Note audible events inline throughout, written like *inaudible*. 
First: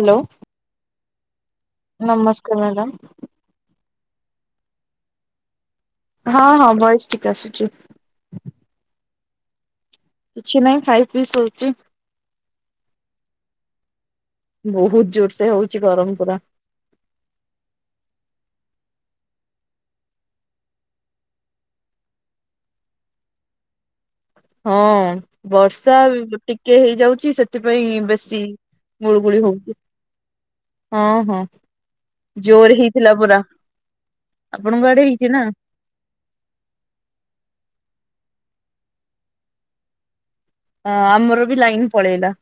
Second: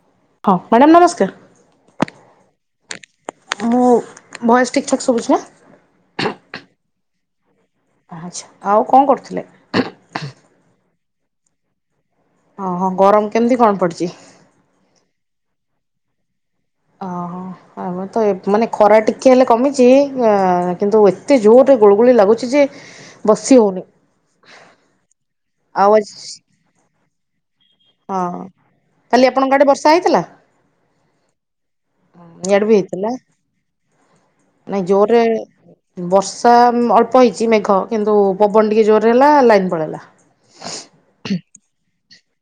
Hello. ହଁ madam ନମସ୍କାର। ନମସ୍କାର ମ୍ୟାଡ଼ମ୍। ମୁଁ ଭଏସ୍ ଠିକ୍ ଠାକ୍ ସୁଭୁଛି ନା। ହଁ ହଁ ବଏସ ଠିକ ଆସୁଛି। ଆଛା ଆଉ କଣ କରୁଥଲେ। କିଛି ନାହିଁ ଖାଇ ପି ଶୋଇଚି। ହଁ ହଁ ଗରମ କେମିତି କଣ ପଡିଚି। ବହୁତ ଜୋର ସେ ହଉଛି ଗରମ ପୁରା। ଆମର ତ ଏ ମାନେ ଖରା ଟିକେ ହେଲେ କମିଛି ଅ କିନ୍ତୁ ଏତେ ଜୋରରେ ଗୁଳୁଗୁଳି ଲାଗୁଛି ଯେ ବସି ହଉନି। ହଁ ଆଉ ବର୍ଷା ଆଜି ବି ଟିକେ ହେଇଯାଉଛି ସେ ଥିପାଇଁ ହଁ ବେଶୀ କାଲି ଗୁଳୁଗୁଳି ଆପଣଙ୍କ ଆଡେ ହଉଛି ବର୍ଷା ହେଇଥିଲା? ହଁ ହଁ। ଇଆଡେ ବି ଜୋରେ ହେଇଥିଲା ପୁରା ନାଇଁ ଆପଣଙ୍କ ଆଡେ ଜୋରରେ ହେଇଛି ନା? ବର୍ଷା ମୁ ଅଳ୍ପ ହେଇଛି ମେଘ କିନ୍ତୁ ପବନ ଟିକେ ଜୋରେ ହେଲା ଲାଇନ ପଳେଇଲା। ଅ ଆମର ବି ଲାଇନ ପଳେଇଲା।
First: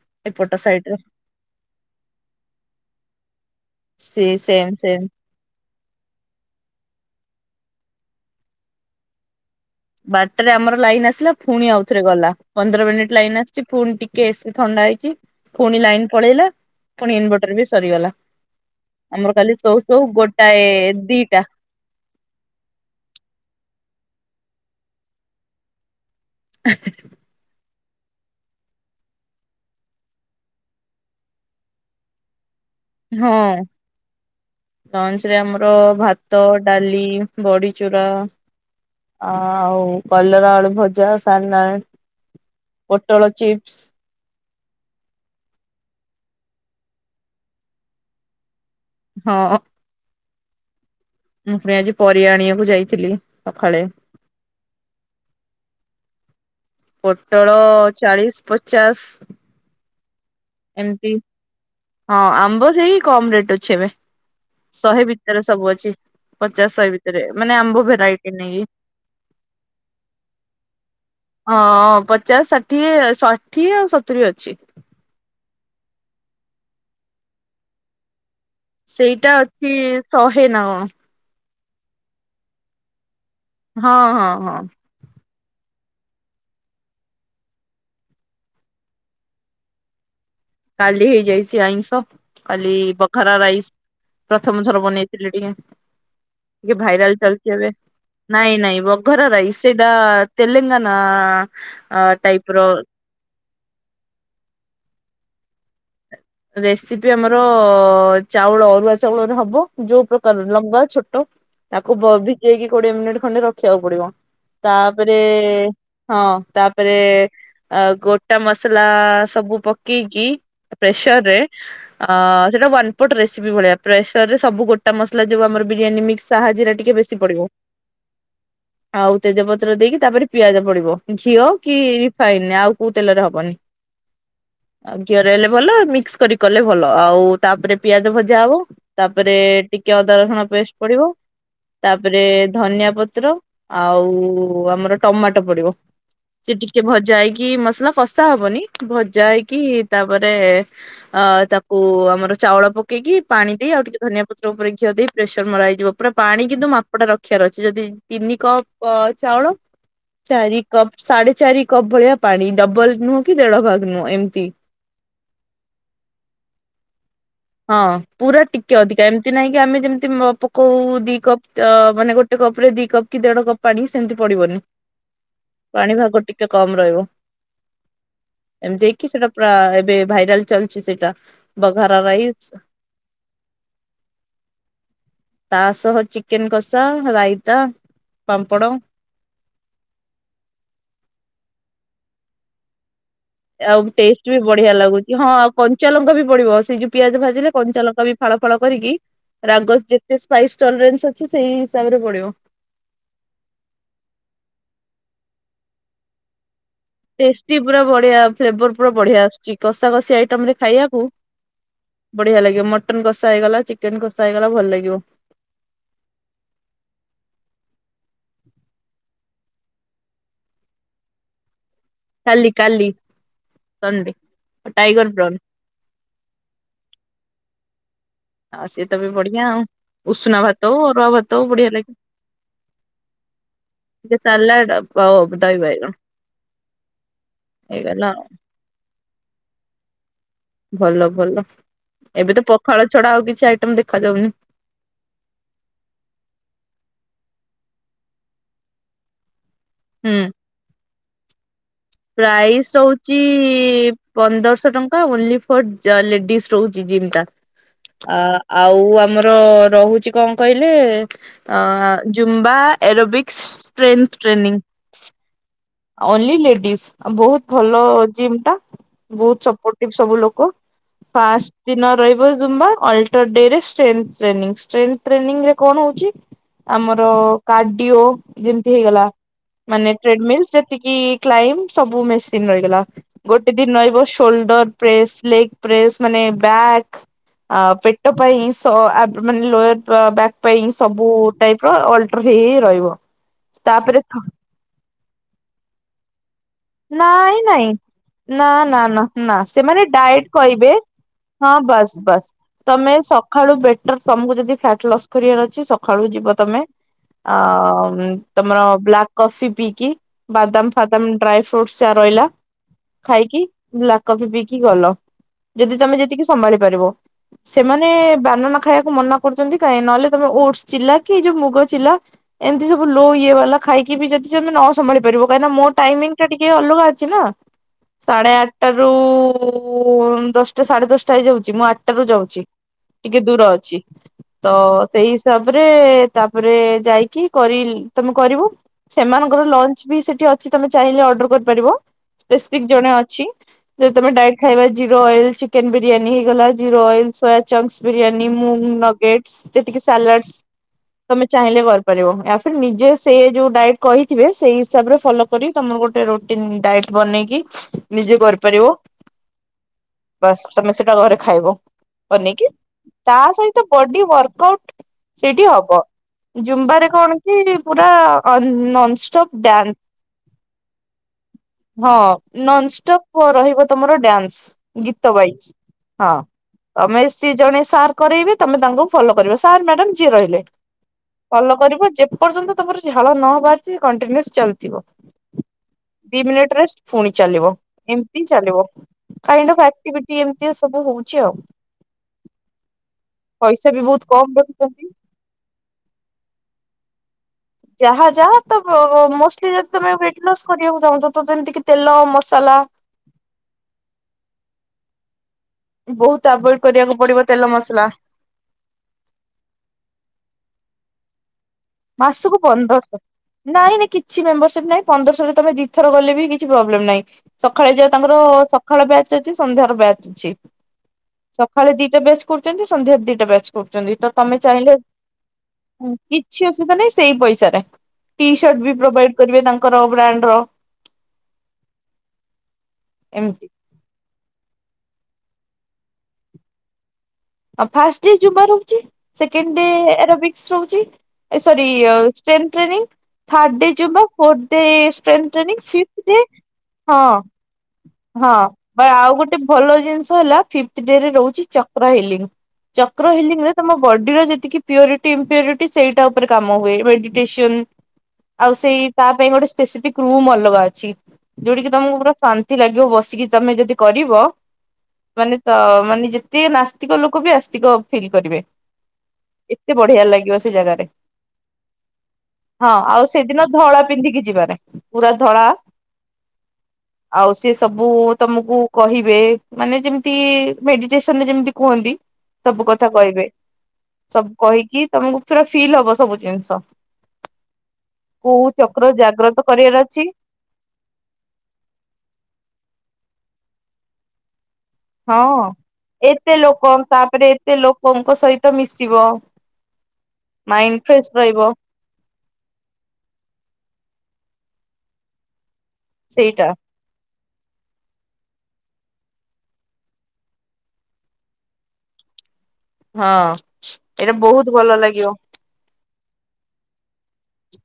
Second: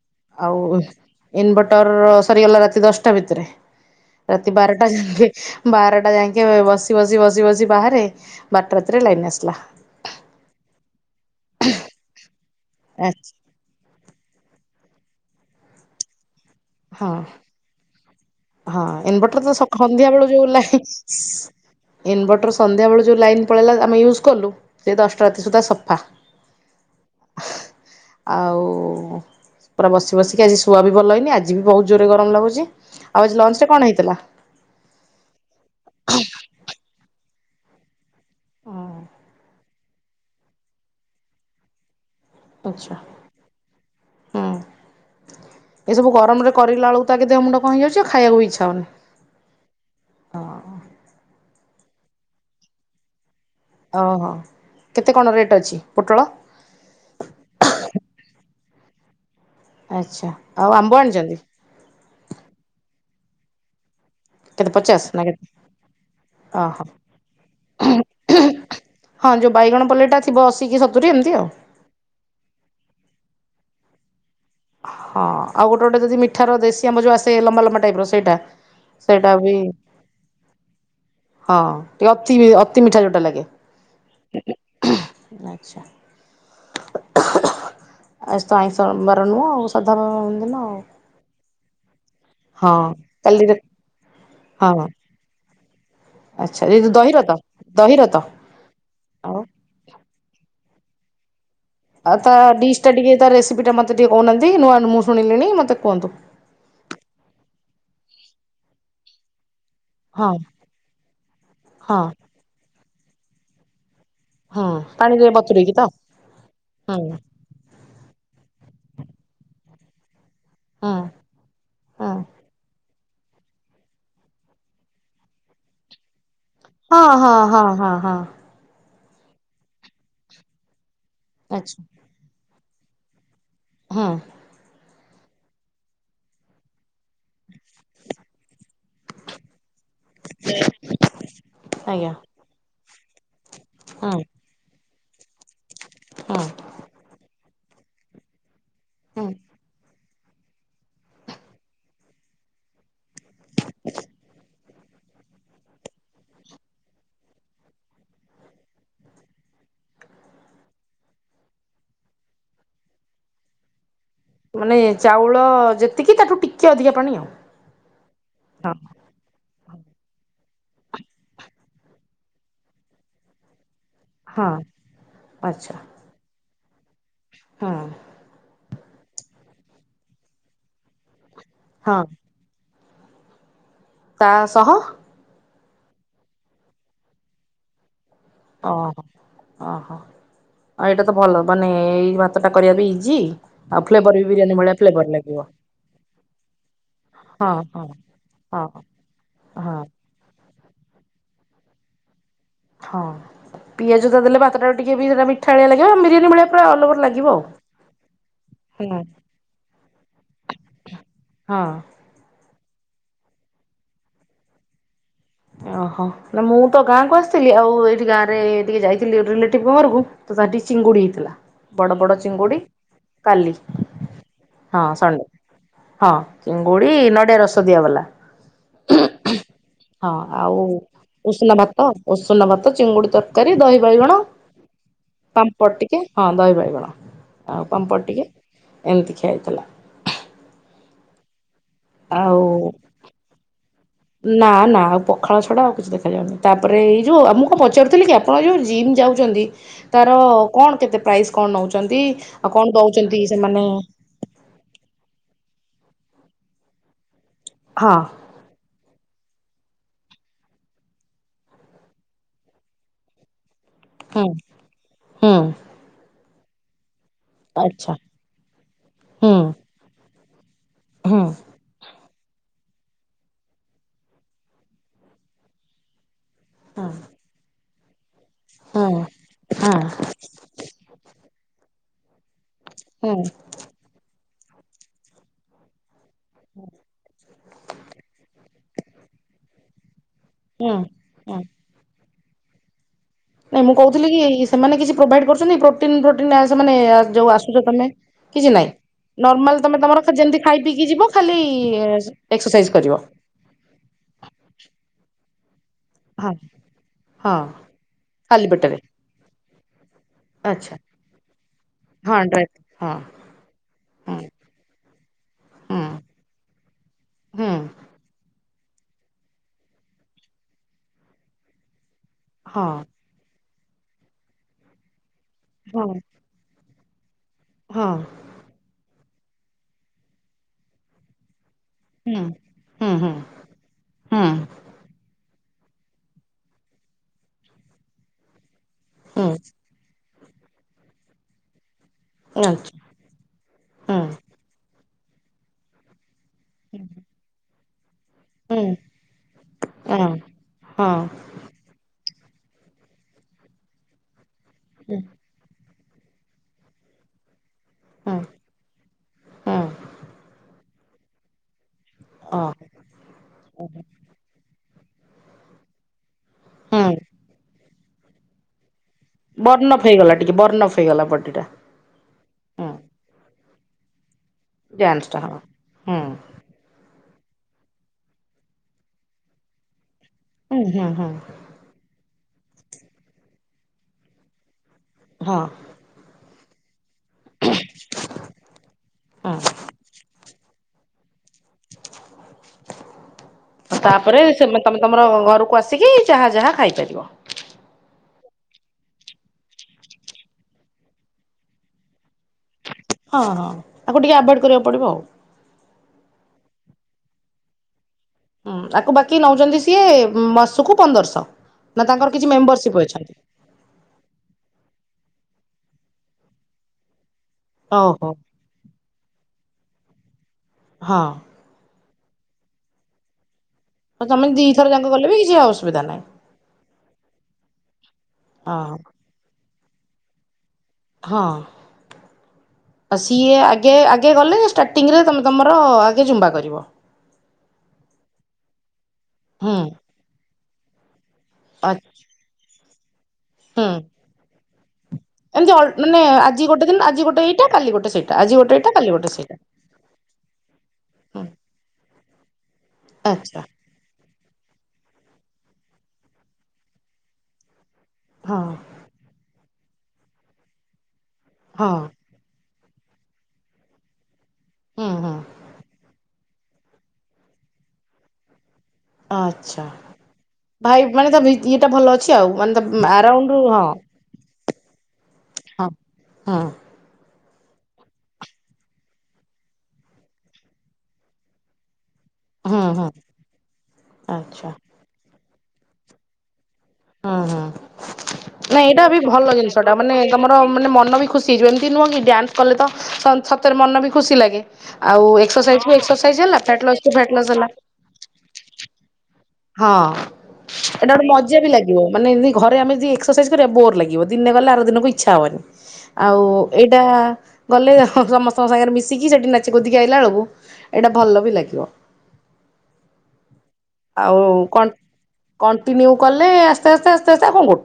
ଆଉ ଏପଟ ସାଇଡ ରେ ଇନଭଟର ସରିଗଲା ରାତି ଦଶଟା ଭିତରେ। ସେ ରାତି ସେମ ବାରଟା ସେମ ଯାଙ୍କେ ବାରଟା ଯାଇକେଁ ବସି ବସି ବସି ବସି ବାହାରେ ବାରଟା ରାତିରେ ଲାଇନ ଆସିଲା। ବାର୍ଟାରେ ଆମର ଲାଇନ ଆସିଲା ଫୁଣି ଆଉଥରେ ଗଲା ପନ୍ଦର ମିନିଟ ଲାଇନ ଆସି ଚି ପୁଣି ଟିକେ ଏସି ଥଣ୍ଡା ହେଇଛି ପୁଣି ଲାଇନ ପଳେଇଲା ହଁ ପୁଣି ଇନଭଟର ବି ସରିଗଲା। ହଁ ଆମର ଇନଭର୍ଟର କାଲି ତ ସୋଉ ସକ ସୋଉ ସନ୍ଧ୍ୟା ବେଳୁ ଯୋଉ ଗୋଟାଏ ଲାହିଁ ଦିଟା ଇନଭର୍ଟର ସନ୍ଧ୍ୟାବେଳୁ ଯେଉଁ ଲାଇନ୍ ପଳେଇଲା ଆମେ ୟୁଜ୍ କଲୁ ସେ ଦଶଟା ରାତି ସୁଦ୍ଧା ସଫା। *inaudible* ଆଉ ପୁରା ବସି ବସିକି ଆଜି ଶୁଆ ବି ଭଲ ହେଇନି ଆଜି ଜି ବି ବହୁତ ଜୋରେ ଗରମ ଲାଗୁଛି। ଆଉ ଆଜି ଲଞ୍ଚ ରେ କଣ ହେଇଥିଲା? ହଁ। ଲଞ୍ଚ ରେ ଆମର ଭାତ ଡାଲି ବଡି ଚୂୁରା ଆଉ କଲରା ଆଳୁ ଭଜା ସାଲାଟ ଆଚ୍ଛା ପୋଟୋଳ ଚିପ୍ସ ହୁଁ ଏସବୁ ଗରମରେ କରିଲା ବେଳକୁ ତ ଆଗେ ଦେହ ମୁଣ୍ଡ କଣ ହେଇ ଯାଉଛି ଆଉ ଖାଇ ବାକୁ ବି ଇଚ୍ଛା ହଉନି। ହଁ ଅଁ। ମୁଁ ଫ୍ରେ ଆଜି ପରିବା ଆଣିବାକୁ ଯାଇଥିଲି ସକାଳେ। ଅ ହ କେତେ କଣ ରେଟ୍ ଅଛି ପୋଟଳ। ପୋଟଳ ଚାଳିଶ ପଚାଶ ଆଚ୍ଛା ଆଉ ଆମ୍ବ ଏମିତି ଆଣିଛନ୍ତି। ହଁ ଆମ୍ବ ସେଇି କମ ରେଟ୍ ଅଛି ଏବେ। କେତେ ଶହେ ପଚାଶ ନା ଭିତରେ କେତେ ସବୁ ଅଛି ପଚାଶ ଓହୋ ଶହେ ଭିତରେ ମାନେ ଆମ୍ବ ଭେରାଇଟି ନେଇକି। ହଁ ଯୋଉ ବାଇଗଣ ପଲେଇ ଟା ବ ଅଶୀ କି ସତୁରି ଏମିତି ଆଉ। ଚାସ୍ ଷାଠିଏ ଷାଠିଏ ଆଉ ସତୁୁରି ଅଛି। ହଁ ଆଉ ଗୋଟେ ଗୋଟେ ଯଦି ମିଠାର ଦେଶୀ ଆମ୍ୱ ଯଉ ଆସେ ଲମ୍ବା ଲମ୍ବା ଟାଇପ ର ସେଇଟା। ସେଇଟା ଅଛି ଶହେ ନା କଣ? ହଁ ଟିକେ ଅତି ଅତି ମିଠା ଯେୋଭଟ୍ଟା ଲାଗେ। ହଁ ହଁ ହଁ। *unintelligible* ଆ ନୁହଁ *unintelligible* ଦିନ। ଆଉ କାଲି ହେଇଯାଇଛି ଆଇଁଷ ହଁ କାଲି ପାଖାଳ କାଲି ରାଇସ ପ୍ରଥମ ହଁ ଥର ବନେଇ ଟିକେ ଟିକେ ଆଚ୍ଛା ଟିକେ ଏ ଯୋଉ ଭାଇରାଲ ଦହିରତ ଚାଲିଛି ଏବେ ଦହିରତ ନାଇଁ ନାଇଁ ଘର ଆଉ ରାଇ ସେଇଡ଼ା ତେଲେଙ୍ଗାନା ଅ ଆଉ ତା ଟାଇପ ର ଡିସ୍ ଟା ଟିକେ ତା ରେସିପି ଟ ମତେ ଟିକେ କହୁନାହାନ୍ତି ନୂଆ ମୁଁ ଶୁଣିଲିଣି ମୋତେ କୁହନ୍ତୁ। ରେସିପି ଆମର ଚାଉଳ ଅରୁଆ ଚାଉଳରେ ହବ। ଯୋଉ ହଁ ପ୍ରକାର ଲମ୍ବା ଛୋଟ ତାକୁ ହଁ ବବିଦେଇକି କୋଡିଏ ମିନିଟ ଖଣ୍ଡେ ରଖିବାକୁ ପଡିବ। ହଁ ତାପରେ ପାଣିରେ ବତୁରେଇକି ତ ହଁ ହଁ ତାପରେ ଆଉ ଗୋଟା ମସଲା ସବୁ ପକେଇକି ପ୍ରେସରରେ ହଁ ଅ ସେଟା ପନ୍ ଗୋଟେ ରେସିପି ଭଳିଆ ପ୍ରେସରରେ ସବୁ ଗୋଟା ମସଲା ଯୋଉ ଆମର ବିରିୟାନୀ ମିକ୍ସ ସାହାଯ୍ୟରେ ଟିକେ ହଁ ବେଶୀ ହଁ ହଁ ପଡିବ ହଁ ହଁ ହଁ ଆଉ ତେଜପତ୍ର ଦେଇକି ତାପରେ ପିଆଜ ପଡିବ। ଘିଅ କି ଆଚ୍ଛା ରିଫାଇନରେ ଆଉ କୋଉ ତେଲରେ ହବନି। ହଁ। *unintelligible* ତେଲେ ଭଲ ମିକ୍ସ କରି କଲେ ଭଲ ଆଉ ତାପରେ ପିଆଜ ଭଜା ହବ ତାପରେ ଟିକେ ଅଦା ରସୁଣ ପେଷ୍ଟ ପଡିବ ଆଜ୍ଞା ତାପରେ ଧନିଆ ପତ୍ର ଆଉ ହଁ ହୋଉ ଆମର ଟମାଟୋ ପଡିବ ହଁ ସେ ଟିକେ ଭଜା ହେଇକି ମସଲା କଷା ହବନି। ଭଜା ହଁ ହେଇକି ତାପରେ ଅ ତାକୁ ଆମର ଚାଉଳ ପକେଇକି ପାଣି ଦେଇ ଆଉ ଟିକେ ଧନିଆ ପତ୍ର ଉପରେ ଘିଅ ଦେଇ ପ୍ରେସର ମରା ହେଇଯିବ ପୁରା ପାଣି କିନ୍ତୁ ମାପଟା ରଖ କ୍ଷୀ ଅର ଅଛି ଯଦି ତିନି କପ୍ ଚାଉଳ ଚାରି କପ୍ ସାଢେ ଚାରି କପ୍ ଭଳିଆ ପାଣି ଡବଲ ନୁହଁ କି ଦେଢ ଭାଗ ନୁହଁ ଏମିତି। ମାନେ ଚାଉଳ ଯେତିକି ତାଠୁ ଟିକିଏ ଅଧିକା ପାଣି ଆଉ। ହଁ ପୁରା ହଁ ଟିକେ ଅଧିକା, ଏମିତି ନାହିଁ କି ଆମେ ଯେମିତି ପକଉ ଦି କପ୍ ମାନେ ଗୋଟେ ଗୋଟେ କପ ରେ ଦି କପ୍ କି ଦେଢ କପ୍ ପାଣି ସେମିତି ହଁ ପଡିବନି ଆଚ୍ଛା ପାଣି ଭାଗ ଟିକେ କମ ରହିବ। ହଁ। ଏମତିକି ସେଟା ପୁରା ଏବେ ଭାଇରାଲ ଚାଲିଛି ସେଇଟା ହଁ ବଘାର ରାଇ ଆଚ୍ଛା। ତା ଶହ ତା ସହ ଚିକେନ କଷା ରାଇତା। ପାମ୍ପଡ ଓହୋ ଓହୋଉ ଏଇଟା ତ ଭଲ ମାନେ ଏଇ ଭାତଟା କରିବା ବି ଇଜି। ଆଉ ଫ୍ଲେଭର ଟେଷ୍ଟ ବି ବିରିୟାନୀ ବଢିଆ ଭଳିଆ ଫ୍ଲେଭର ଲାଗୁଚିହଁ ଲାଗିବ ଆଉ କଞ୍ଚା ଲଙ୍କା ବି ପଡିବ ସେଇ ଯଉ ପିଆଜ ହଁ ଭାଜିଲେ ହଁ କଞ୍ଚାଲଙ୍କା ବି ଫଳ ଫଳ ହଁ କରିକି ହଁ ରାଗସ ଯେତେ ସ୍ପାଇସ୍ ଟଇଲେନ୍ସ ରେ ଅଛି ସେଇ ହିସାବରେ ପଡିବ। ହଁ ପିଆଜ ଦେଲେ ଭାତ ଟା ଟିକେ ବି ସେଟା ମିଠାଳିଆ ଲାଗିବ ବିରିୟାନୀ ଭେଳିଆ ତା ଅନୁଭୃତି ଟେଷ୍ଟି ପୁରା ବଢିଆ ଫ୍ରେବର ପୁରା ବଢିଆ ଆସୁଚି କଷା କଷି ଆଇଟମରେ ଖାଇବାକୁ ହଁ ବଢିଆ ଲାଗିବ ମଟନ କଷା ହେଇଗଲା ଚିକେନ କଷା ହେଇଗଲା ଭଲ ଲାଗିବ। ଓହୋ ନା ମୁଁ ତ ଗାଁକୁ ଆସିଥିଲି ଆଉ ଏଇଠି ଗାଁରେ ଟିକେ ଯାଇଥିଲି ରିଲେଟିଭ ଘରକୁ। ବାଟି ଚିଙ୍ଗୁଡି ହେଇଥିଲା। ବଡ ବଡ କାଲି ଚିଙ୍ଗୁଡି କାଲି କାଲି ସଣ୍ଡେ ହଁ ଟାଇଗର ସଣ୍ଡେ ପ୍ରନ୍ ହଁ ଚିଙ୍ଗୁଡ଼ି ନଡିଆ ରସ ଦିଆବାଲା। *unintelligible* ତମେ ବଢ଼ିଆ। ହଁ ଆଉ ଉଷୁନା ଲାଗେ ଭାତ ଉଷୁନା ଭାତ ଚିଙ୍ଗୁଡି ତରକାରୀ ଦହି ଟିକେ ବାଇଗଣ। ସାଲାଡ ଆଉ ଦହି ପାମ୍ପଡ ବାଇଗଣ ଟିକେ ହଁ ଦହି ବାଇଗଣ ଆଉ ହେଇଗଲା ପାମ୍ପଦ ଆଉ ଟିକେ ଏମିତି ଖିଆ ହେଇଥିଲା। ଭଲ ଭଲ ଏବେ ତ ଆଉ ପଖାଳ ଛଡା ଆଉ କିଛି ଆଇଟମ ଦେଖ ନା ନା ଅଳ୍ପ ପଖାଳ ଛଡ଼ା ଆଉ କିଛି ଦେଖାଯାଉନି। ତାପରେ ଏଇ ଯେଉଁ ମୁଁ କଣ ପଚାରୁଥିଲି କି ଆପଣ ଯେଉଁ ଜିମ୍ ଯାଉଛନ୍ତି ହୁଁ ତାର କଣ କେତେ ପ୍ରାଇସ୍ କଣ ନଉଛନ୍ତି? ଆଉ ପ୍ରାଇସ୍ କଣ ରହୁଛି ଦଉଛନ୍ତି ସେମାନେ ପନ୍ଦରଶହ ଟଙ୍କା ଓନ୍ଲି ଫର୍ ଜଲ ଲେଡିଜ ରହୁଛି ଜିମ୍ ଟା। ହଁ। ଆ ଆଉ ଆମର ରହୁଛି କଣ କହିଲେ? ଅ ଜୁମ୍ବା ଏରୋବିକ୍ସ ଷ୍ଟ୍ରେନ୍ଥ ଟ୍ରେନିଂ ହଁ। ଓନଲି ଲେଡିଜ ବହୁତ ଭଲ ଆଚ୍ଛା ଜିମ୍ ଟା ହୁଁ ବହୁତସପୋଟିଭ ସବୁ ଲୋକ। ହୁଁ ପାଷ୍ଟ ଦିନ ରହିବ ଜୁମ୍ବା। ଅଲଟଡରେ ଷ୍ଟ୍ରେନ୍ଥ ଟ୍ରେନିଂ। ଷ୍ଟ୍ରେନ୍ଥ ଟ୍ରେନିଂ କଣ ହଉଛି? ହଁ ଆମର କାର୍ଡିଓ ଯେମିତି ହଁ ହେଇଗଲା। ହଁ ମାନେ୍ *unintelligible* ଯେତିକି କ୍ଲାଇମ ସବୁ ମେସିନ୍ ରହିଗଲା। ହୁଁ ଗୋଟେ ଦିନ ରହିବ ସୋଲଡର ପ୍ରେସ୍ ଲେଗ୍ ପ୍ରେସ ମାନେ ବ୍ୟାକ୍ ପେଟ ପାଇଁ ସଆପ୍ ମାନେ ଲୋୟାର ବ୍ୟାକ୍ ପାଇଁ ହୁଁ ସବୁ ହୁଁ ଟାଇପ ର ଅଲଟର ହେଇ ରହିବ। ନାଇଁ ମୁଁ ତାପରେ କହୁଥିଲି କି ସେମାନେ କିଛି ପ୍ରୋଭାଇଡ କରୁଛନ୍ତି ପ୍ରୋଟିନ ପ୍ରୋଟିନ ସେମାନେ ଯୋଉ ନାଇଁ ଆସୁଛ ନାଇଁ ତମେ? ନା କିଛି ନାହିଁ ନା ନା ନା ନର୍ମାଲ ତମେ ସେମାନେ ତମର ଡାଏଟ ଯେମିତି ଖାଇ କହିବେ ପିଇକି ଯିବ ଖାଲି ହଁ ବାସ୍ ବାସ୍ ଏକ୍ସରସାଇଜ ତମେ କରିବ ସକାଳୁ ବେଟର ତମକୁ ଯଦି ଫ୍ୟାଟ୍ ଲସ୍ କରିବାର ଅଛି ସକାଳୁ ହଁ ଯିବ ତମେ ହଁ ଆ ଖାଲି ତମର ପେଟରେ ବ୍ଲାକ୍ କଫି ପିଇକି ଆଚ୍ଛା ବାଦାମ ଫାଦାମ ଡ୍ରାଇ ଫ୍ର ଚା ହଁ ରହିଲା ଡ୍ରାଇ ହଁ ଖାଇକି ବ୍ଲାକ୍ ହଁ କଫି ପିଇକି ଗଲ। ଯଦି ହଁ ତମେ ଯେତିକି ସମ୍ଭାଳି ପାରିବ। ହଁ ସେମାନେ ସେମାନେ ବାନନା ଖାଇବାକୁ ମନା କରୁଛନ୍ତି କାଇହିଁ ନହେଲେ ତମେ ଓଟସ ଚିଲା କି ଯୋଉ ମୁଗ ଚିଲା ଏମିତି ହଁ ସବୁ ଲୋ ଇଏ ବାଲା ଖାଇକି ବି ଯଦି ନ ସମ୍ଭଳି ପାରିବ କାହିଁକି ମୋ ହଁ ଟାଇମିଂ ସେଇଟାଟିକେ ଅଲଗା ଅଛି ନା ହଁ। ସାଢ଼େ ଆଠଟାରୁ ଦଶଟା ସାଢ଼େ ଦଶଟା ହେଇଯାଉଛି। ମୁଁ ଆଠ *unintelligible* ଟାରୁ ହୁଁ ଯାଉଛି ହୁଁ ହୁଁ ଟିକେ ଦୂର ଅଛି ହୁଁ ତ ସେଇ ତାପରେ ତାପରେ ଯାଇକି କରି ତମେ କରିବ ହୁଁ ସେମାନଙ୍କର ଲଞ୍ଚ ବି ସେଠି ଅଛି ତମେ ଚାହିଁଲେ ଅର୍ଡର କରିପାରିବ। ସ୍ପେସିଫିକ ଆଚ୍ଛା ଜଣେ ଅଛି। ଯଦି ତମେ ହୁଁ ଡାଇଟ୍ ଖାଇବା ଜିରୋ ଅଏଲ ଚିକେନ ବିରିୟାନୀ, ହେଇଗଲା ଜିର ଅଏଲ ସୋୟା ଚପ୍ସ ବିରିୟାନୀ, ମୁ ହୁଁ ନଗଟେସ୍, ଯେତିକି ହଁ ସାଲାଡ ହଁ ତମେ ଚାହିଁଲେ କରିପାରିବ। ଆଉ ଫିର୍ ନିଜେ ସେ ଯୋଉ ଡାଟ୍ କହିଥିବେ ସେଇ ହିସାବରେ ଫଲୋ କରି ତମର ଗୋଟେ ରୁଟିନ ଡାଏଟ ବନେଇକି ନିଜେ ହଁ କରିପାରିବ। ହଁ ବାସ୍ ତମେ ସେଟା ଘରେ ଖାଇବ। ବନେଇକି ଓହୋ ତା ସହିତ ବଡି ୱାର୍କ ଆଉଟ ସେଠି ହବ। ଜୁମ୍ବାରେ ହୁଁ କଣ କି ପୁରା ଡ୍ୟାନ୍ସ ବର୍ଣ୍ଣଫ୍ ହେଇଗଲା ଟିକେ ବର୍ଣ୍ଣଫ୍ ହେଇଗଲା ବଡି ଟା। ହଁ ନନଷ୍ଟପ ରହିବ ତମର ଡ୍ୟାନ୍ସ ଡ୍ୟାନ୍ସ ଗୀତ ଟା ହଁ ୱାଇଜ। ହୁଁ ହଁ। ତମେ ସିଏ ଜଣେ ସାର୍ କରରେଇବେ ତମେ ତାଙ୍କୁ ଫଲୋ କରିବ ସାର୍ ମ୍ୟାଡାମ ଯିଏ ରହିଲେ। ହୁଁ ହୁଁ ହୁଁ। ଭଲ କରିବ ଯେପର୍ଯ୍ୟନ୍ତ ତମର ଝାଳ ନ ବାହାରିଛି କଣ୍ଟିନ୍ୟୁସ୍ ଚାଲିଥିବ। ହଁ। ଦି ମିନିଟ୍ ରେସ ପୁଣି ଚାଲିବ। ଏମିତି ଚାଲିବ ହଁ କାହିଁକିନା ଫ୍ୟାକ୍ଟି ଏମିତିଆ ସବୁ ହଉଛି ଆଉ। ପଇସା ବି ବହୁତ ତାପରେ କମ ସେ ତମେ ରଖୁଛନ୍ତି ତମର ଘରକୁ ଆସି ଆସିକି ଯାହା ଯାହା ଖାଇପାରିବ। ଯାହା ଯାହା ତ ମ ମଷ୍ଟଲି ଯଦି ତମେ ୱେଟ ଲସ୍ କରିବାକୁ ଚାହୁଁଛ ତ ଯେମିତି କି ତେଲ ମସାଲା। ହଁ ତାକୁ ଟିକେ ଆଭଏଡ଼୍ କରିବାକୁ ପଡ଼ିବ ଆଉ। ବହୁତ ଆଭଏଡ କରିବାକୁ ପଡିବ ତେଲ ମସଲା। ହୁଁ ଆକୁ ବାକି ନଉଚନ୍ତି ସିଏ ମାସକୁ ପନ୍ଦରଶହ, ନା ତାଙ୍କର କିଛି ମାସକୁ ମେମ୍ବରସିପ୍ ପନ୍ଦରଶହ। ଅଛନ୍ତି? ନାଇଁ ନାଇଁ କିଛି ମେମ୍ବରସିପ ନାଇଁ ପନ୍ଦରଶହରୁ ତମେ ଦି ଥର ଗଲେ ବି କିଛି ପ୍ରବଲେମ୍ ନାଇଁ। ସଖାଳେ ଯେ ଓହୋ ତାଙ୍କର ସଖାଳେ ବ୍ୟାଚ୍ ଅଛି ସନ୍ଧ୍ୟାର ବ୍ୟାଚ୍ ଅଛି। ହଁ। ସକାଳେ ଦିଟା ବ୍ୟାଚ୍ କରୁଚନ୍ତି ସନ୍ଧ୍ୟା ଦିଟା ବ୍ୟାଚ୍। କରୁଚନ୍ତି, ତ ତମେ ଦିଥର ଚାହିଁଲେ ଯାକ ଗଲେ ବି କିଛି ଅସୁବିଧା ନାହିଁ *inaudible* କିଛି ଅସୁବିଧା ନାହିଁ ସେଇ ପଇସାରେ ଟି ହଁ ସର୍ଟ ବି ହଁ। ପ୍ରୋଭାଇଡ କରିବେ ତାଙ୍କର ବ୍ରାଣ୍ଡ ର। ହଁ, ଅ ସିଏ ଏମତି ଆ କ୍ କେ ଆଗେ ଗଲେ ଷ୍ଟାର୍ଟିଂରେ ତମେ ତମର ଆଗେ ଜୁମ୍ବା କରିବ। ଅ ବ୍ ଫାଷ୍ଟ ଡେ ଜୁମ୍ୱା ରହୁଚି, ସେକେଣ୍ଡ ହୁଁ ଡେ ୟେରବିକ୍ସ ରହୁଚି, ଏ ସରି ଆ ଅଜ୍ ଟ୍ରେ ଟ୍ରେନିଂ ଥାର୍ଡ ହୁଁ day Zumba, fourth day strength ଏମିତି ଟ୍ରେନିଂ ଅଲ୍ ମାନେ ଫିଫଥ୍ ଡେ ଆଜି ଗୋଟେ ଦିନ ହଁ ଆଜି ଗୋଟେ ଏଇଟା କାଲି ଗୋଟେ ସେଇଟା ହଁ ଆଜି ଗୋଟେ ଏଇଟା ଵ କାଲି ଗୋଟେ ସେଇଟା। ଆଉଗୋଟେ ଭଲ ଜିନିଷ ହେଲା ଫିପଥ ଡେ ରେ ହୁଁ ରହୁଛି ଚକ୍ର ହିଲିଂ, ଚକ୍ର ଆଚ୍ଛା ହିଲିଂ ରେ ତମ ବଡିର ଯେତିକି ପିଓରିଟି ଇଁମ୍ପିଓରିଟି ସେଇଟା ଉପରେ କାମ ହୁଏ ମେଡିଟେସନ। ହଁ ଆଉ ସେଇ ତା ପାଇଁ ଗୋଟେ ସ୍ପେସିଫିକ୍ ରୁମ ଅଲଗା ଅଛି, ଯୋଉଠି କି ହଁ ତମକୁ ପୁରା ଶାନ୍ ଏମିତି ଲାଗିବ ବସିକି ତମେ ଯଦି କରିବ ହୁଁ ହୁଁ ମାନେ ତ ମାନେ ଯେତେ ନାସ୍ତିକ ଲୋକ କୁ ବି ଆସ୍ତିକ ଫିଲ୍ କରିବେ। ଆଚ୍ଛା। ଏତେ ବଢିଆ ଲାଗିବ ସେ ଭାଇ ଜାଗାରେ ମାନେ ତା ଭି ଇଏଟା ଭଲ ଅଛି ଆଉ ମାନେ ତା ହଁ ଆଉ ଆରାଉଣ୍ଡ ସେଦିନ ହଁ ଧଳା। ପିନ୍ଧିକି ଯିବାପାଇଁ ପୁରା ଧଳା ହଁ, ହଁ। *unintelligible* ଆଉ ସିଏ ସବୁ ତମକୁ କହିବେ ମାନେ ଯେମିତି ମେଡିଟେସନରେ ଯେମିତି କୁହନ୍ତି। ହୁଁ ସବୁ ହୁଁ କଥା କହିବେ ସବୁ ଆଚ୍ଛା କହିକି ତମକୁ ପୁରା ଫିଲ୍ ହବ ସବୁ ଜିନିଷ। ହୁଁ କୋଉ ହୁଁ ନାଇଁ ଏଇଟା ଚକ୍ର ବି ଭଲ ଜାଗ୍ରତ ଜିନିଷ ଟା କରିବାର ମାନେ ଅଛି ତମ ହଁ ମାନେ ମନ ବି ଖୁସି ହେଇଯିବ ଏମିତି ନୁହଁ କି ଡ୍ୟାନ୍ସ କଲେ ତ ସ ସତରେ ମନ ବି ଖୁସି ଲାଗେ। ଆଉ ହଁ। ଏକ୍ସରସାଇଜ କୁ ଏକ୍ସରସାଇଜ ହେଲା ଫ୍ୟାଟ ଲସ୍ କୁ ଫ୍ୟାଟ ଲସ୍ ହେଲା। ପଙ୍କ ସହିତ ମିଶିବ। ହଁ ମାଇଣ୍ଡ ଏଟା ଗୋଟେ ଫ୍ରେଶ ମଜା ରହିବ। ବି ଲାଗେ। ମାନେ ଏନ୍ତି ଘରେ ଆମେ ଯି ଏକ୍ସରସାଇଜ କରିବା ବୋର୍ ଲାଗିବ ଦିନେ ଗଲେ ଆର ଦିନକୁ ଇଚ୍ଛା ହବନି। ଆଉ ସେଇଟା ଏଇଟା ଗଲେ ହଁ ସମସ୍ତଙ୍କ ସାଙ୍ଗରେ ମିଶିକି ସେଇଠି ନାଚି କୁଦୀକି ଆଇଲା ବୁଳୁକୁ ଏଇଟା ଭଲ ବି ଲାଗିବ। ହଁ। ଏଇଟା ଆଉ ବହୁତ ଭଲ କନ୍ ଲାଗିବ କଣ୍ଟିନ୍ୟୁ କଲେ ଆସ୍ତେ ଆସ୍ତେ ଆସ୍ତେ ଆସ୍ତେ ଆଉ କଣ କ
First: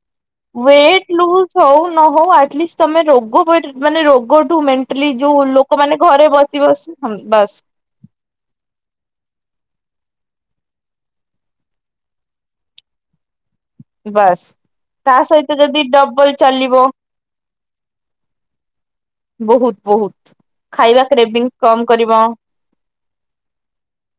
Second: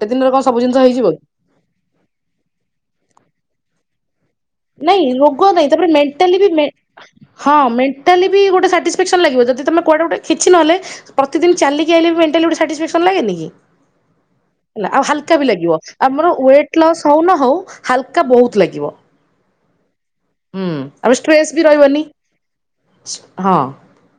ୱେଟ ଲୁଜ ହଉ ନ ହଉ ଆଟଲିଷ୍ଟ ତମେ ରୋଗ ପାଇଁ ଟ ମାନେ ରୋଗ। ରୁ ନାଇଁ ମେଣ୍ଟଲି ଯୋଉ ରୋଗ ନାଇଁ ଲୋକ ତାପରେ ମାନେ ଘରେ ବସି ବସି ହ ମ୍ ବାସ। ଟୋଟାଲି ବି ଗୋଟେ ସାଟିକ୍ସଫେକ୍ସନ ଲାଗିବ ଯଦି ତମେ କୁଆଡେ ଗୋଟେ କିଛି ନହଲେ। ପ୍ରତିଦିନ ଚାଲିକି ଆଇଲେ ମେଣ୍ଟାଲି ଗୋଟେ ସାଟିକ୍ ଫେକ୍ସନ ଲାଗେନି କି। ବାସ୍ ନା ଆଉ ତା ହାଲକା ବି ସହିତ ଲାଗିବ ଯଦି ଡବଲ ଆମର ଚାଲିବ ୱେଟ ଲସ୍ ହଉ ନ ହଉ ହାଲକା ବହୁତ ଲାଗିବ। ବୋହୁତ୍ ବୋହୁତ୍, ହୁଁ ଖାଇବା ଆଉ କ୍ରେବଂ ଷ୍ଟ୍ରେସ୍ ବି କମ୍ ରହିବନି କରିବ। ହଁ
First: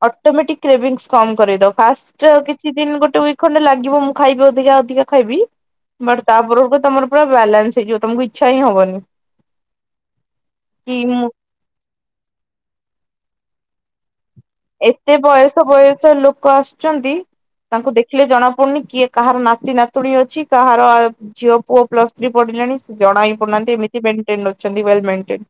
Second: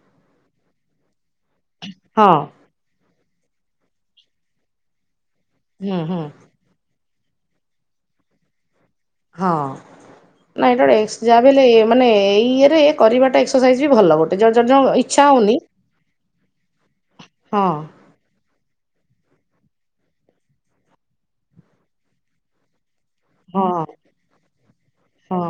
ଅଟୋମେଟି କ୍ କ୍ରେବିଂସ୍ କମ୍ କରେଇଦବ। ଫାଷ୍ଟ ହଁ ରେ କିଛି ଦିନ ଗୋଟେ ୱିକ୍ ଖଣ୍ଡେ ଲାଗିବ ମୁଁ ଖାଇବି ଅଧିକା ଅଧିକା ଖାଇବି, ହୁଁ ହୁଁ ବଟ୍ ତାପରକୁ ତମର ପୁରା ବାଲାନ୍ସ ହେଇଯିବ ତମକୁ ଇଚ୍ଛା ହିଁ ହବନି। ହଁ ନା ଏଇଟା ଗୋଟେ କି ମୁଁ ଏକ୍ସ ଯା ବ ମାନେ ଏଇ ଇଏ ରେ କରିବାଟା ଏକ୍ସରସାଇଜ୍ ବି ଭଲ ଗୋଟେ। ଜଣ ଜଣ ଜଣ ଏତେ ଇଚ୍ଛା ହଉନି ବୟସ ବୟସ ଲୋକ ଆସୁଛନ୍ତି, ହଁ ତାଙ୍କୁ ଦେଖ ଖିଲେ ଜଣା ପଡୁନି, କିଏ କାହାର ନାତି ନାତୁଣୀ ଅଛି, କାହାର ଆଉ ଝିଅ ପୁଅ ପ୍ଲସ ଥ୍ରୀ ପଢିଲେଣି ସେ ଜଣାଇଁ ହଁ ପୁଡୁନାହାନ୍ତି ଏମିତି ବେ ଟେନ୍ ରେ ଅଛନ୍ତି। ୱେଲ୍ ମେଣ୍ଟେନ୍, ହଁ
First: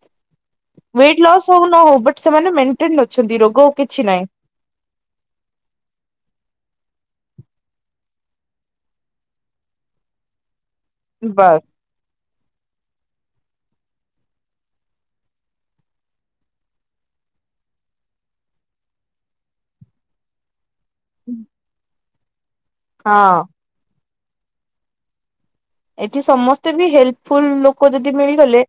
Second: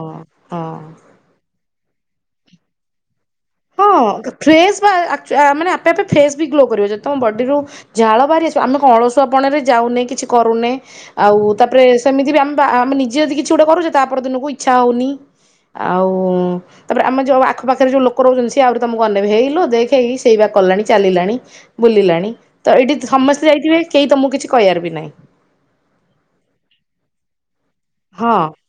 ହଁ। ୱେଟ୍ ଲସ୍ ହୋଉ କି ନ ହୋଉ ବଟ୍ ସେମାନେ ମେଣ୍ଟେନ ଅଛନ୍ତି। ରୋଗ ହଁ କିଛି ନାହିଁ। ଫ୍ରେସ୍ ବା ଆଚୁ ମାନେ ଆପେ ଆପେ ଫେସ୍ ବି ଗ୍ଲୋ କରିବ ଯଦି ତମ ବଡିରୁ ଝାଳ ବାହାରି ଆସିବ। ଆମେ କଣ ଅଳସୁଆପଣରେ ଯାଉନେ କିଛି କରୁନେ ଆଉ ବାସ୍ ତାପରେ ସେମିତି ବି ଆମ ଆମେ ନି ଯଦି କିଛି ଗୋଟେ କରୁଛେ ତାପରେ ଦିନକୁ ଇଚ୍ଛା ହଉନି। ଆଉ ତାପରେ ଆମେ ଯୋଉ ଆଖପାଖରେ ଯୋଉ ଲୋ କରହୁଛନ୍ତି ସେ ଆହୁରି ତମକୁ ଅନେଇବେ, ହେଇଲୋ ଦେଖେ ଏଇ ସେଇ ବା କଲାଣି ଚାଲିଲାଣି ବୁଲିଲାଣି। ତ ଏଇଠି ହଁ ସମସ୍ତେ ଯାଇଥିବେ କେହି ତମକୁ କିଛି କିହିବାର ବିି ନାହିଁ। ଏଠି ସମସ୍ତେ ବି ହେଲ୍ପଫୁଲ୍ ଲୋକ ଯଦି ହଁ ମିଳିଗଲେ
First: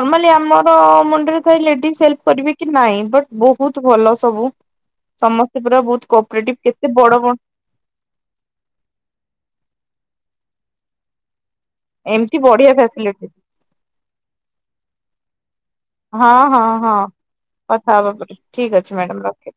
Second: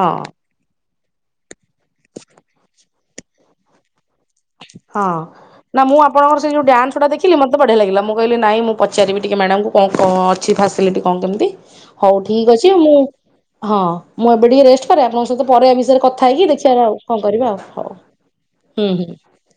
ହଁ। ଆମ ର ମୁଣ୍ଡରେ ଥାଏ ଲେଡିଜ୍‌ ହେଲ୍ପ କରିବେ କି ନାଇଁ? ବଟ୍ ବୋହୁତ୍ ଭଲ ସବୁ। ହଁ ସମସ୍ତେ ପୁରା ନା ମୁଁ ବହୁତ ଆପଣଙ୍କର ସେଇ କୋପରେଟିଭ ଯୋଉ କେତେ ଡ୍ୟାନ୍ସ ଗୁଟା ବଡ ବଡ ଦେଖିଲି, ମତେ ମତେ ବଢିଆ ଲାଗିଲା। ମୁଁ କହିଲି ନାଇଁ ମୁଁ ପଚାରିବି ଟିକେ ମ୍ୟାଡାମ୍ ଙ୍କୁ କଣ କଣ ଅଛି ଫାସିଲିଟି କଣ କେମିତି? ହଉ ଏମିତି ଠିକ୍ ବଢିଆ ଅଛି ମୁଁ ଫ୍ୟାସିଲିଟି ହଁ ମୁଁ ଏବେ ଟିକେ ରେଷ୍ଟ କରେ ଆପଣଙ୍କ ସହିତ ପରେ ଏ ବିଷୟରେ କଥା ହଁ ହେଇକି ହଁ ଦେଖିବା ହଁ ଆଉ କଣ କରିବା ଆଉ। ହଉ କଥା ହବା ପରେ। ଠିକ୍ ହୁଁ ଅଛି ହୁଁ। ମ୍ୟାଡାମ ରକେ